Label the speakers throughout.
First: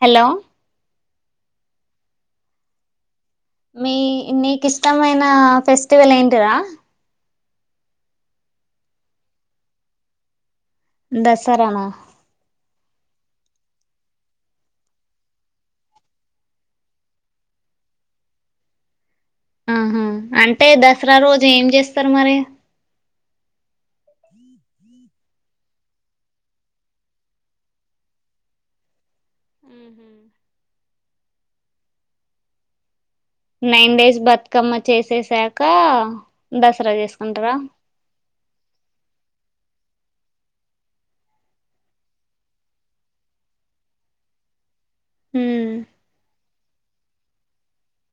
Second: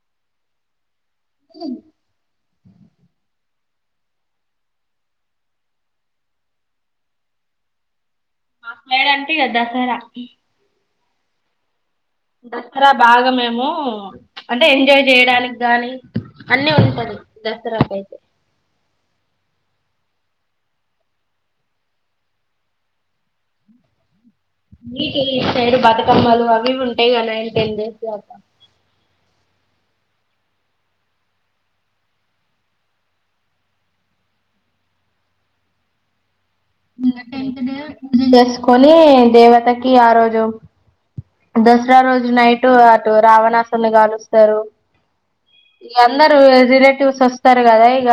Speaker 1: Hello
Speaker 2: హ్మ్
Speaker 1: మీ నీకు ఇష్టమైన ఫెస్టివల్ ఏంటిరా?
Speaker 2: మాట్లాడు అంటే ఇగ దసరా
Speaker 1: దసరానా?
Speaker 2: దసరా బాగా మేము అంటే ఎంజాయ్ చేయడానికి గాని, అన్ని ఉంటది దసరాకి
Speaker 1: ఆహా అంటే దసరా రోజు ఏం చేస్తారు మరి!?
Speaker 2: ఇటుసైడు బతుకమ్మలు అవి ఇవ్వి ఉంటాయి కదా ఇ టెన్ డేస్ దాకా
Speaker 1: నైన్ డేస్ బతుకమ్మ చేసే సాక
Speaker 2: పూజ చేసుకొని దేవతకి ఆ రోజు దసరా రోజు నైటు అటు రావణాసుని కాలు స్తారు ఇగ అందరు రిలేటివ్స్ వస్తారు కదా ఇక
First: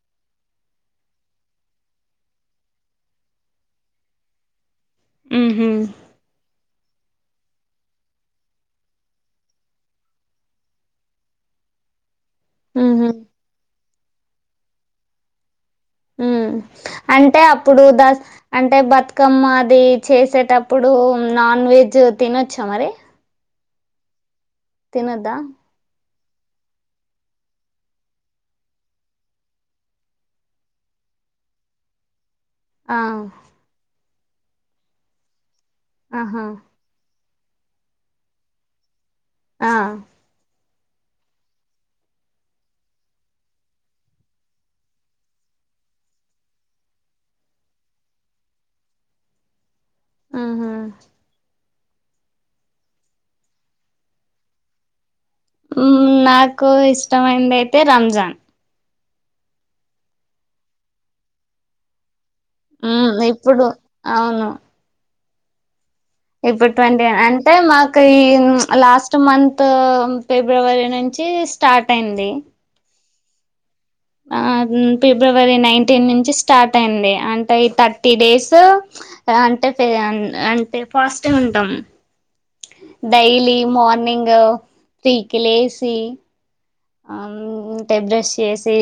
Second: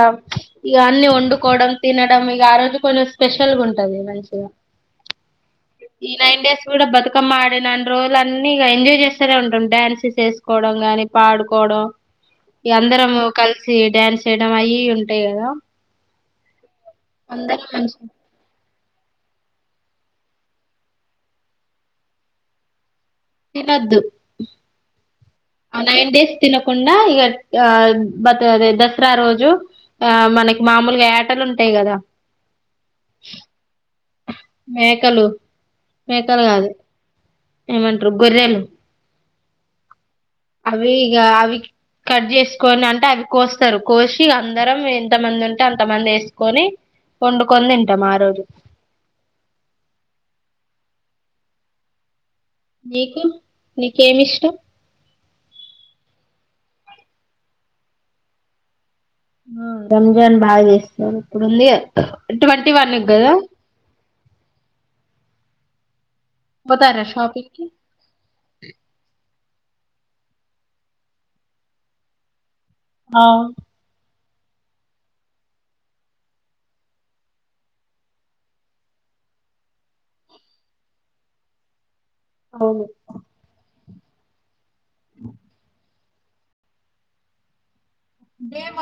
Speaker 2: ఇ అన్ని వండుకోవడం తినడం ఇక ఆ రోజు కొంచెం స్పెషల్ ఉంటది మంచిగా
Speaker 1: ఆ
Speaker 2: ఈ నైన్ డేస్ కూడా బతుకమ్మ ఆడిన. రోజులు అన్ని ఇగ ఎంజాయ్ చేస్తేనే ఉంటాం డ్యాన్సస్ చేసుకోవడం, గానీ పాడుకోవడం. ఇగ
Speaker 1: ఉహు
Speaker 2: అందరము కలిసి డ్యాన్స్ చేయడం అయ్యి ఇయ్యి ఉంటాయి కదా!
Speaker 1: ఉ అంటే
Speaker 2: అందరం
Speaker 1: అప్పుడు
Speaker 2: మంచి
Speaker 1: దస్ అం అంటే బతుకమ్మ అది చేసేటప్పుడు నాన్ వెజ్ తినొచ్చా మరి?
Speaker 2: తినొద్దు.
Speaker 1: తినోద్దా!?
Speaker 2: టెండేస్ తినకుండా ఇ బాత్ అది దసరా రోజు మనకి మాములు వేటలు ఉంటాయి కదా.
Speaker 1: ఆ
Speaker 2: మేకలు మేకలు
Speaker 1: ఆహా
Speaker 2: కాదు ఎమట్రూ గొర్రెలు
Speaker 1: ఆ
Speaker 2: అవి గా అవి కట్ చేసుకొని అంటే అవి కోస్తారు కోసి అందరం ఎంతమంది ఉంటే అంతమంది ఎసుకొని ఓండుకొని తింటాం ఆ రోజు
Speaker 1: ఆహా!
Speaker 2: నీకు నీకేమి ఇష్టం?
Speaker 1: నాకు ఇష్టమైంది అయితే రంజాన్
Speaker 2: రంజాన్ బాగా చేస్తారు ఇప్పుడుంది ట్వంటీ వన్
Speaker 1: హ్మ్
Speaker 2: గదా
Speaker 1: ఇప్పుడు అవును ఇప్పుడు ట్వంటీ
Speaker 2: షాపింగ్
Speaker 1: అంటే
Speaker 2: కి
Speaker 1: మాకు ఈ లాస్ట్ మంత్ త్ ఫిబ్రవరి నుంచి స్టార్ట్ అయింది.
Speaker 2: ఆ
Speaker 1: ఆ ఫిబ్రవరి నైన్టీన్ నుంచి స్టార్ట్ అయింది అంటే ఈ థర్టీ డేసు ఆ అంటే అంటే పాజటివ్ ఉంటాం.
Speaker 2: అవును
Speaker 1: డైలీ మార్నింగ్ త్రి కి లేసి అ టె బ్రష్ చేసి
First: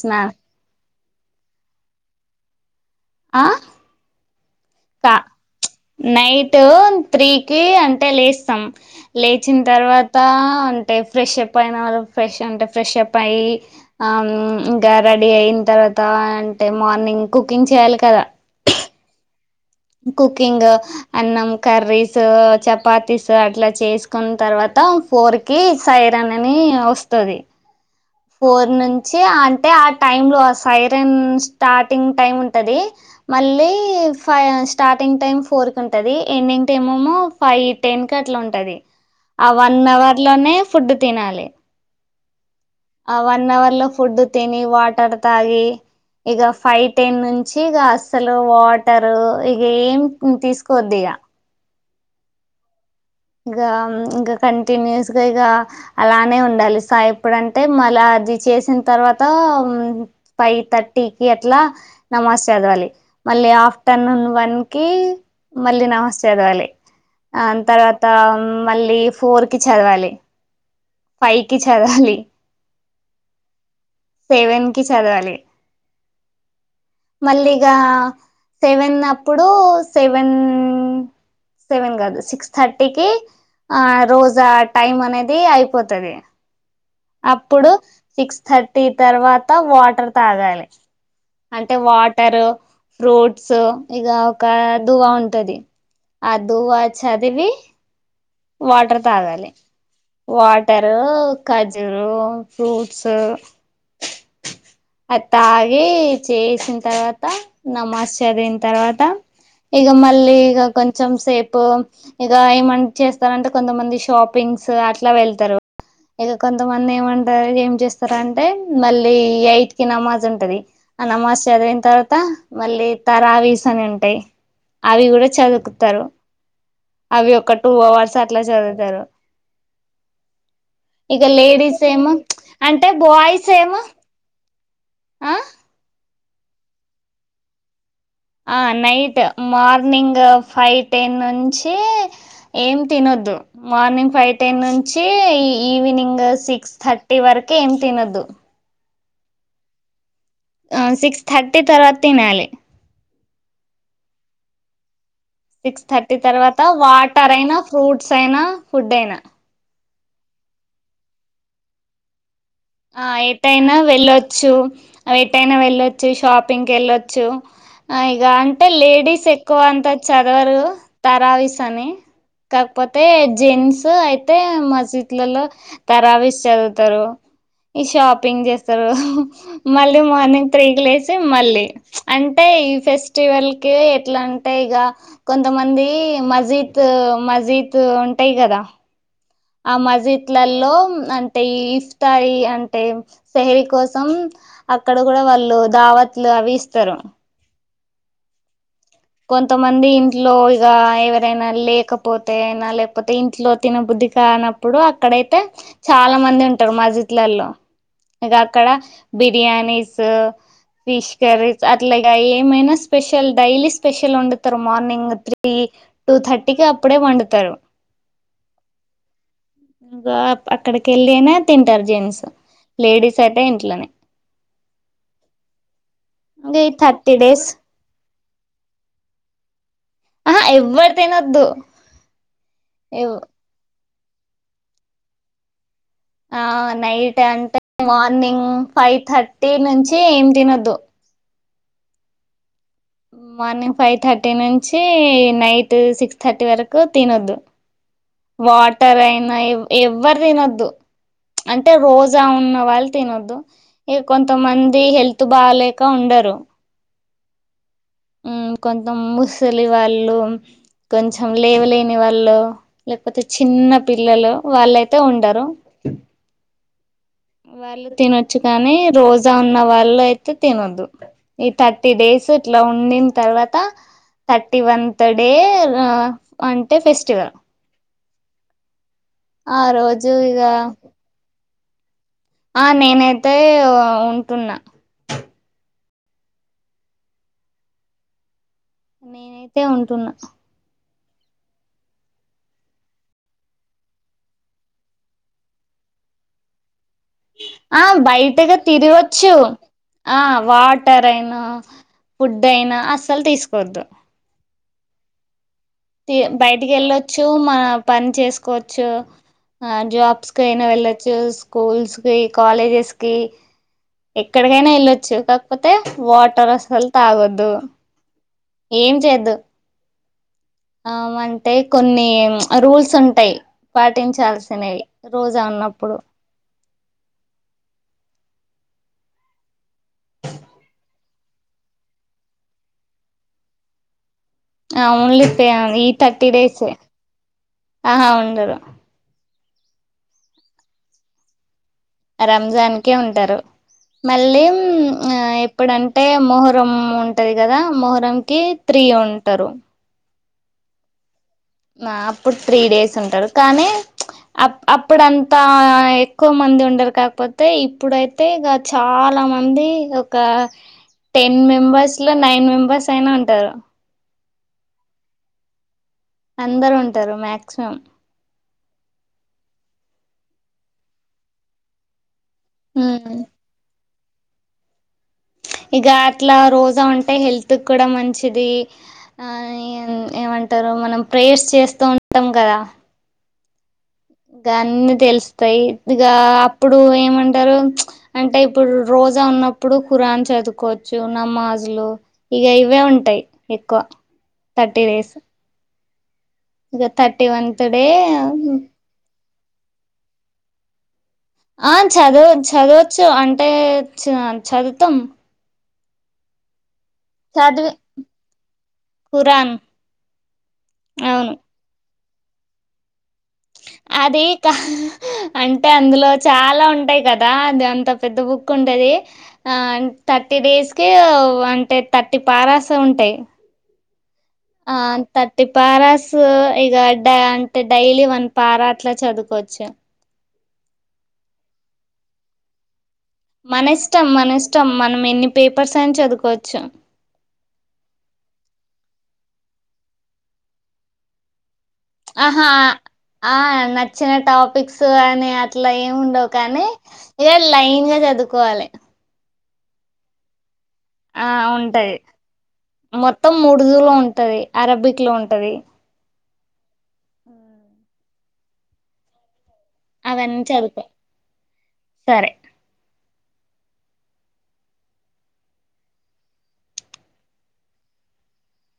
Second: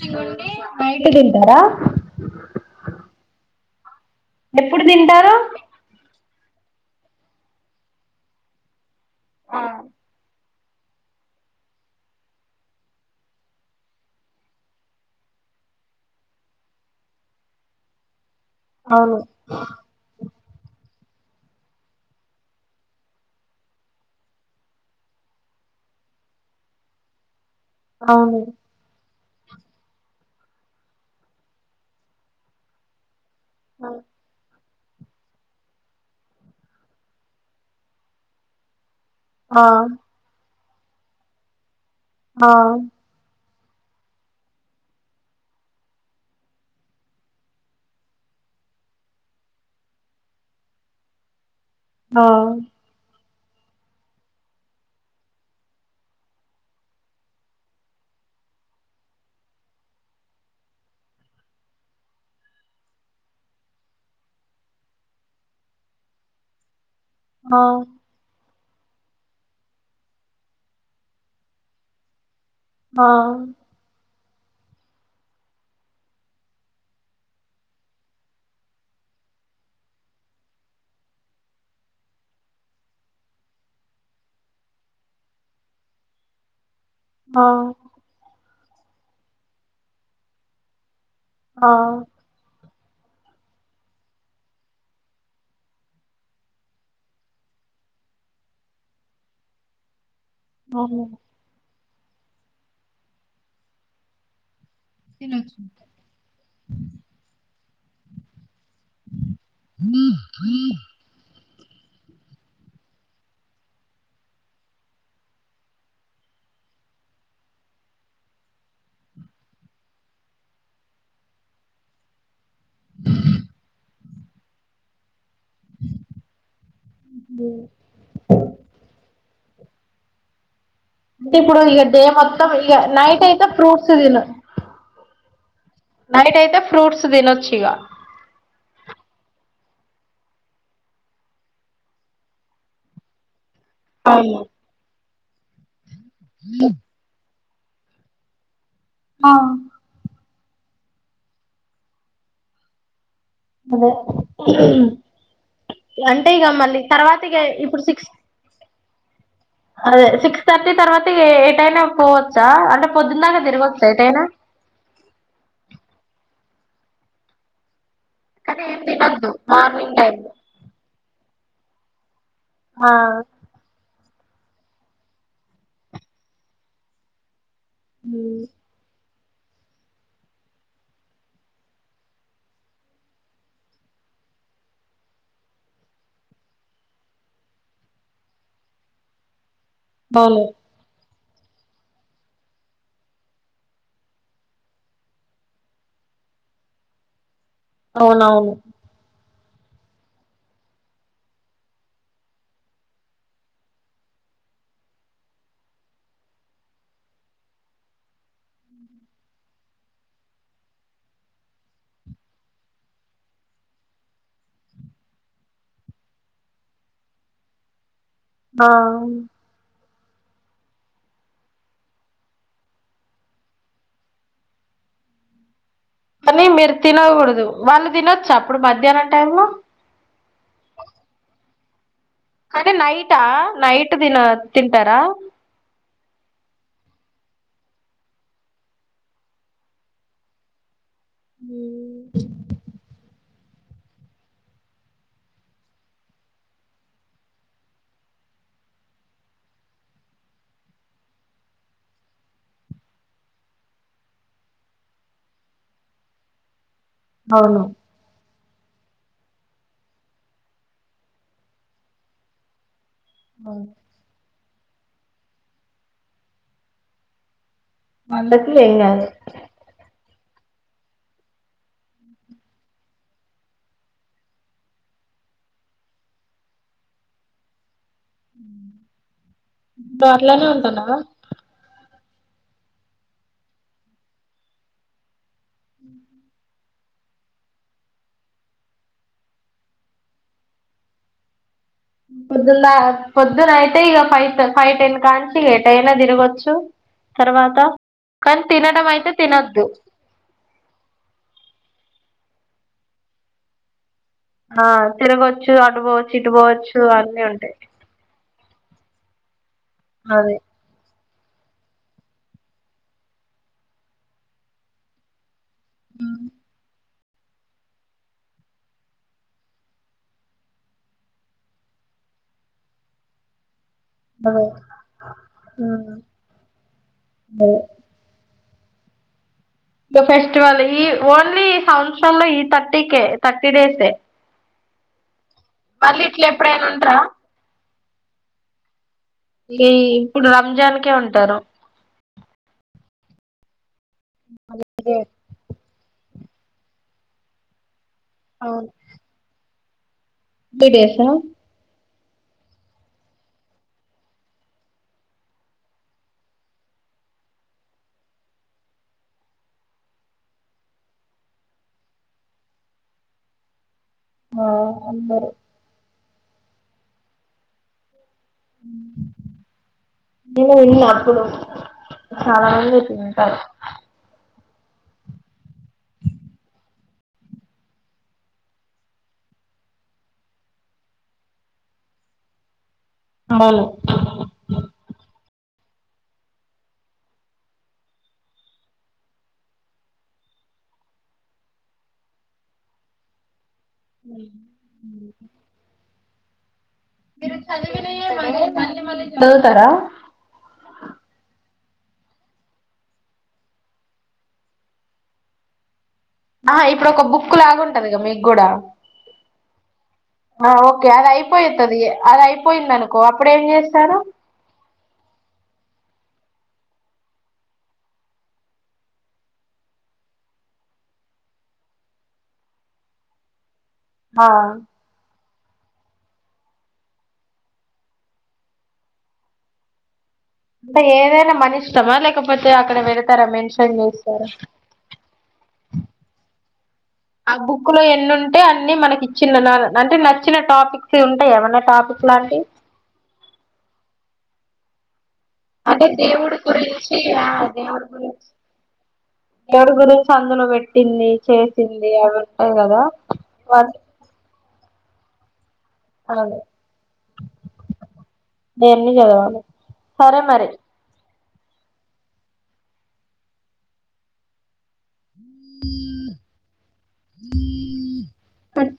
Speaker 1: స్నా
Speaker 2: నైట్ తింటారా
Speaker 1: ఆ
Speaker 2: ఎప్పుడు
Speaker 1: కా
Speaker 2: తింటారు
Speaker 1: నైట్ త్రీకి అంటే లేస్తాం లేచిన తర్వాత అంటే ఫ్రెష్ప్ అయిన వాళ్ళు ఫ్రెష్ అంటే ఫ్రెష్ప్ అయ్యి ఆ ఇంకా రెడీ అయి ఇంత తర్వాత అంటే మార్నింగ్ కుకింగ్ చేయాలి కదా
Speaker 2: అవును
Speaker 1: కుకింగ్ అన్నం కర్రీస్ చపాతీస్ అట్లా చేసుకున్న తర్వాత మొత్తం ఫోర్ కి సైరన్ అని వస్తది
Speaker 2: అవును
Speaker 1: ఫోర్ నుంచి అంటే ఆ టైం సైరన్ స్టార్టింగ్ టైమ్ ఉంటంది మళ్ళీ స్టార్టింగ్ టైం ఫోర్ కి ఉంటది ఎండింగ్ టైమ్ ఏమో ఫైవ్ టెన్ కి అట్లా ఉంటది ఆ వన్ అవర్ లోనే ఫుడ్ తినాలి
Speaker 2: ఆ
Speaker 1: ఆ వన్ అవర్ లో ఫుడ్ తిని వాటర్ తాగి ఇక ఫైవ్ టెన్ నుంచి ఇక అస్సలు వాటర్ ఇక ఏం తీసుకోద్ది
Speaker 2: ఆ
Speaker 1: ఇక ఇంకా కంటిన్యూస్ గా ఇక అలానే ఉండాలి స ఎప్పుడంటే మళ అది చేసిన తర్వాత ఫైవ్ థర్టీకిి అట్లా నమాజ్ చదవాలి మళ్ళీ ఆఫ్టర్నూన్ వన్ క మళ్ళీ నమాజ్ చదవాలి ఆ తర్వాత మళ్ళీ ఫోర్ కి చదవాలి పైకి చదవాలి
Speaker 2: ఆ
Speaker 1: సేవెన్ కి చదవాలి మళ్ళీగా సెవెన్ అప్పుడు సెవెన్ సెవెన్ కాదు సిక్స్ థర్టీకి ఆ రోజా టైమ్ అనేది అయిపోతది
Speaker 2: ఆ
Speaker 1: అప్పుడు సిక్స్ థర్టీ తర్వాత వాటర్ తాగాలి
Speaker 2: ఆ
Speaker 1: అంటే వాటరు ఫ్రూట్స్ ఇక ఒక దువా ఉంటది అ దువ్వ చదివి వాటర్ తాగాలి వాటరు
Speaker 2: అవును.
Speaker 1: జరు ఫ్రూట్స్ అది తాగి చేసిన తర్వాత నమాజ్ చదివిన తర్వాత ఇగ మళ్ళీ ఈ కొంచెం సేపు ఈగ ఏమంటే ఏంచేస్తారంటే కొంతమంది షాపింగ్స్ అట్లా వెళ్తారు ఇక కొంతమంది ఏమంటారు ఏం చేస్తార అంటే మళ్ళీ ఐట్కి నమాజ్ ఉంటది అ నమాజ్ చదివిన తర్వాత మళ్ళీ తరావిస్ అని ఉంటాయి అవి కూడా చదుకుతారు అవి ఒక టూ అవర్స్ అట్లా చదువుతారు ఇక
Speaker 2: అంటే ఇప్పుడు ఇక
Speaker 1: లేడీస్
Speaker 2: డే
Speaker 1: ఏమో
Speaker 2: మొత్తం ఇక
Speaker 1: అంటే
Speaker 2: నైట్ అయితే
Speaker 1: బాయ్స్ ఏమో
Speaker 2: ఫ్రూట్స్ తిను
Speaker 1: ఆ
Speaker 2: నైట్ అయితే ఫ్రూట్స్ తినొచ్చు ఇగా
Speaker 1: ఆ నైట్ మార్నింగ్ ఫైవ్ టెన్ నుంచి ఏం తినొద్దు మార్నింగ్ ఫైవ్
Speaker 2: అవును
Speaker 1: టెన్ నుంచి ఈవినింగ్ సిక్స్ థర్టీ వరకు అందుకే ఏం తినద్దు
Speaker 2: ఆ
Speaker 1: ఆ సిక్స్ థర్టీ తర్వాత తినాలి
Speaker 2: దగ్గు సౌండ్
Speaker 1: సిక్స్ థర్టీ తర్వాత
Speaker 2: తర్వాత
Speaker 1: వాటర్
Speaker 2: ఇక
Speaker 1: అయినా
Speaker 2: ఇప్పుడు
Speaker 1: ఫ్రూట్స్
Speaker 2: సిక్స్
Speaker 1: అయినా ఫుడ్ అయినా
Speaker 2: అదే సిక్స్ థర్టీ తర్వాత ఎయిట్ అయినా పోవచ్చు
Speaker 1: ఆ ఎటైనా వెళ్ళొచ్చు ఎటైనా వెళ్ళొచ్చు షాప్ కు పిక్నిక్ వెళ్ళొచ్చు ఇగ అంటే లేడీస్ ఎక్కువ అంతా
Speaker 2: మార్నింగ్ టైమ్
Speaker 1: చదవరు తరావస్ అని
Speaker 2: ఆ
Speaker 1: కాకపోతే జెంట్స్ అయితే మసీద్ లో తరావస్ చదువుతారు ఈ షాపింగ్ చేస్తారు మళ్ళీ మార్నింగ్ త్రీ క లేసి మళ్ళీ అంటే ఈ ఫెస్టివల్ కి ఎట్లా ఉంటాయిగా కొంతమంది మజీత్ మజీత్ ఉంటాయి కదా ఆ
Speaker 2: అవును
Speaker 1: మజిద్లలో అ టె ఈ ఇఫ్తాయి అంటే సహరి కోసం అక్కడ కూడా వాళ్ళు దావత్లు అవి ఇస్తారు
Speaker 2: ఔనవును
Speaker 1: కొంతమంది ఇంట్లో ఇగా ఎవరైనా లేకపోతేనా లేకపోతే ఇంట్లో తినబుద్ధి కాకపోతే కానప్పుడు అక్కడైతే చాలా మంది ఉంటారు మజీద్ లల్లో ఇంకా అక్కడ బిర్యానీసు ఫిష్ కరీస్ అట్లాగా ఏమైనా స్పెషల్ డైలీస్ స్పెషల్ వండుతరు మార్నింగ్ త్రీ టూ థర్టీకి అప్పుడే వండుతారు
Speaker 2: ఆ
Speaker 1: ఇంగా అక్కడికి ఏళ్ళైన తింటారు జెంట్స్ లేడీస్ అయితే ఇంట్లోనే
Speaker 2: కానీ
Speaker 1: ఇంగ ఈ
Speaker 2: మీరు
Speaker 1: థర్టీ డేస్
Speaker 2: తినకుడదు వాళ్ళు తినొచ్చు చ అప్పుడు మధ్యాహ్నం టైము లో
Speaker 1: ఆహా ఎవ్వరు తినొద్దు
Speaker 2: అది నైట్
Speaker 1: ఎవ్
Speaker 2: ఆ నైట్ తింటారా
Speaker 1: ఆ నైట్ అంటే మార్నింగ్ ఫైవ్ థర్టీ నుంచి ఏం తినొద్దు
Speaker 2: ఉమ్
Speaker 1: మార్నింగ్ ఫైవ్ థర్టీ నుంచి నైట్ సిక్స్ థర్టీ వరకు తినొద్దు వాటర్ అయినా ఎవ్ ఎవ్వరు తినొద్దు ప్చ్ అంటే రోజా ఉన్న వాళ్ళు తినొద్దు ఇక కొంతమంది హెల్త్ బాగాలేక ఉండ రు
Speaker 2: అవును
Speaker 1: ఉం కొంతం ముసలి వాళ్ళు కొంచెం లేవలేని వాళ్ళు లేకపోతే
Speaker 2: అవును.
Speaker 1: చిన్న పిల్లలు వాళ్ళయితే ఉండరు వాళ్ళు తినొచ్చు
Speaker 2: వాళ్ళకి
Speaker 1: కాని
Speaker 2: ఏం కాదు
Speaker 1: రోజా ఉన్న వాళ్ళు అయి తే తినద్దు ఈ థర్టీ డేస్ ఇట్లా ఉండిన తర్వాత థర్టీ వంత్ డే హ అంటే ఫెస్టివల్ ఆ
Speaker 2: ఇప్పుడు
Speaker 1: రోజు ఇగ
Speaker 2: అట్లనే ఉంటున్నావా
Speaker 1: ఆ నేనైతే ఉంటున్నా
Speaker 2: ఉ [unintelligible]
Speaker 1: నేనైతే ఉంటున్నా
Speaker 2: పొద్దున్న పొద్దున ఐతె ఇగ ఫైవ్ ఫైవ్ టెన్ కానించి ఎటైనా తిరగొచ్చు తర్వాత
Speaker 1: ఆ
Speaker 2: కానీ
Speaker 1: బయటగా
Speaker 2: తినడం అయితే
Speaker 1: తిరగొచ్చు
Speaker 2: తినొద్దు
Speaker 1: ఆ వాటర్ అయినా ఫుడ్ అయినా అస్సలు తీసుకోద్దు
Speaker 2: ఆ తిరగోచ్చు అటు పోవచ్చు ఇటు పోవచ్చు అన్నీ ఉంటాయి
Speaker 1: కొచ్చు ఆ జాబ్స్
Speaker 2: అదే
Speaker 1: కి అయినా వెళ్ళచ్చు చ్చు స్కూల్స్ కి కాలేజెస్ కి ఎక్కడికైనా ఎళ్ళొచ్చు కాకపోతే వాటర్ అసలు తాగద్దు ఏం చెద్దు ఆ అంటే కొన్ని రూల్స్ ఉంటాయి
Speaker 2: అదే
Speaker 1: పాటించాల్సినవి రోజా ఉన్నప్పుడు
Speaker 2: మ్మ్ ఫెస్టివల్ ఈ ఓన్లీ సంవత్సరంలో ఈ థర్టీకే థర్టీ డేస్ ఎ
Speaker 1: ఆవును లిపియా ఈ థర్టీ డేస్
Speaker 2: ఎప్పుడైనా
Speaker 1: ఎ
Speaker 2: ఉంటారా
Speaker 1: ఆహా ఉండరు
Speaker 2: ఈ ఇప్పుడు రంజాన్ కె ఉంటారు
Speaker 1: రంజాన్ కె ఉంటారు మళ్ళీ
Speaker 2: ఇదే
Speaker 1: ఎప్పుడంటే మొహరం ఉంటాది గదా. ! మొహరంకి త్రీ ఉంటారు.
Speaker 2: గిడేసా. !
Speaker 1: ఆ అప్పుడు త్రీ డేస్ ఉంటారు కానీ.. అప్ అప్పుడంతా ఎక్కువ మంది ఉండరు కాక్పోతే ఇప్పుడైతే ఇగ చాలా. చాలా మంది ఒక టెన్ మెంబర్స్లో, నైన్ మెంబర్సైనా ఉంటారు.
Speaker 2: ఆ అందరూ.
Speaker 1: అందరుంటారు మాక్సిమం.
Speaker 2: ఊ [inaudible] అప్పుడు. చాలా మంది తినుంటారు. [unintelligible]
Speaker 1: ఇక అట్లా రోజా ఉంటే హెల్త్ కూడా మంచిది ఆ ఏమంటారు మనం ప్రేర్స్ చేస్తా టాం గదా. !
Speaker 2: ఆడొల్లే.
Speaker 1: గన్నీ తెలుస్తాయి. ఇగా అప్పుడు ఏమంటరు ప్చ్ అంటే ఇప్పుడు రో. రోజన్నప్పుడు ఖురాన్ చదువుకోవచ్చు, నమాజులు ఇక ఇవే ఉంటాయి. ఎక్కువ. Thirty days. ఇక థర్టీ
Speaker 2: మీరు
Speaker 1: వన్త్ డే
Speaker 2: చదివినయె మళ్ళీ మళ్ళీ మళ్లీ చదువుతారా. !?
Speaker 1: ఆ చదువొ చదవొచ్చు అంటే చా చదుతాం.
Speaker 2: ఆ ఇప్పుడొక బుక్
Speaker 1: చదివి
Speaker 2: లాగుంటదిగా మీగూడా.?
Speaker 1: ఖురాన్ !
Speaker 2: ఆ ఓకే
Speaker 1: అవును
Speaker 2: అదయిపోయితది అదయిపోయిందనుకో అప్.
Speaker 1: అది కాహాహా అంటే అందులో. చాలా ఉంటాయి కదా అదంతా పెద్ద బుక్ ఉంటాది ఆ థర్టీ డేస్ కి. ఓ అంటే థర్టి పారాస్ ఉంటాయి.
Speaker 2: న్హా.
Speaker 1: ఆ థర్టీ పారాస్ ఇగా డా అంటే డైలీ వన్ పారా అట్లా చదుకోచ్చు.
Speaker 2: అంటే ఏదైనా మనిష్టమా లేకపోతే అక్కడ వెరే.? !
Speaker 1: మన ఇష్టం, మన ఇష్టం మనం ఎన్ని పేపర్సైనా చదుకోచ్చు.
Speaker 2: ఆ బుక్ లో ఎన్నుంటే అన్ని మనకి ఇచ్చిననా నంటే నచ్చిన టాపిక్స్ ఉంటాయెమనా.? !
Speaker 1: ఆహా అ ఆ నచ్చిన టాపిక్స్ అని. అట్లా
Speaker 2: అంటే
Speaker 1: ఏమి ఉండవు
Speaker 2: దేవుడి
Speaker 1: కానీ
Speaker 2: గురించి
Speaker 1: ఇగ లైన్గా జదువుకోవాలి.
Speaker 2: ఏవ్రు గురించి అందులో బెట్టింది,
Speaker 1: ఆ
Speaker 2: చేసింది
Speaker 1: ఉంటది
Speaker 2: అవి ఉంటాయి గదా
Speaker 1: మొత్తం
Speaker 2: వా.
Speaker 1: ఉర్దూలో ఉంటది అరబిక్ లో ఉంటది.
Speaker 2: హాలో. దేన్మీద బొవాలె.
Speaker 1: అవాన్న్ చదుతే. సరే. !
Speaker 2: పాట్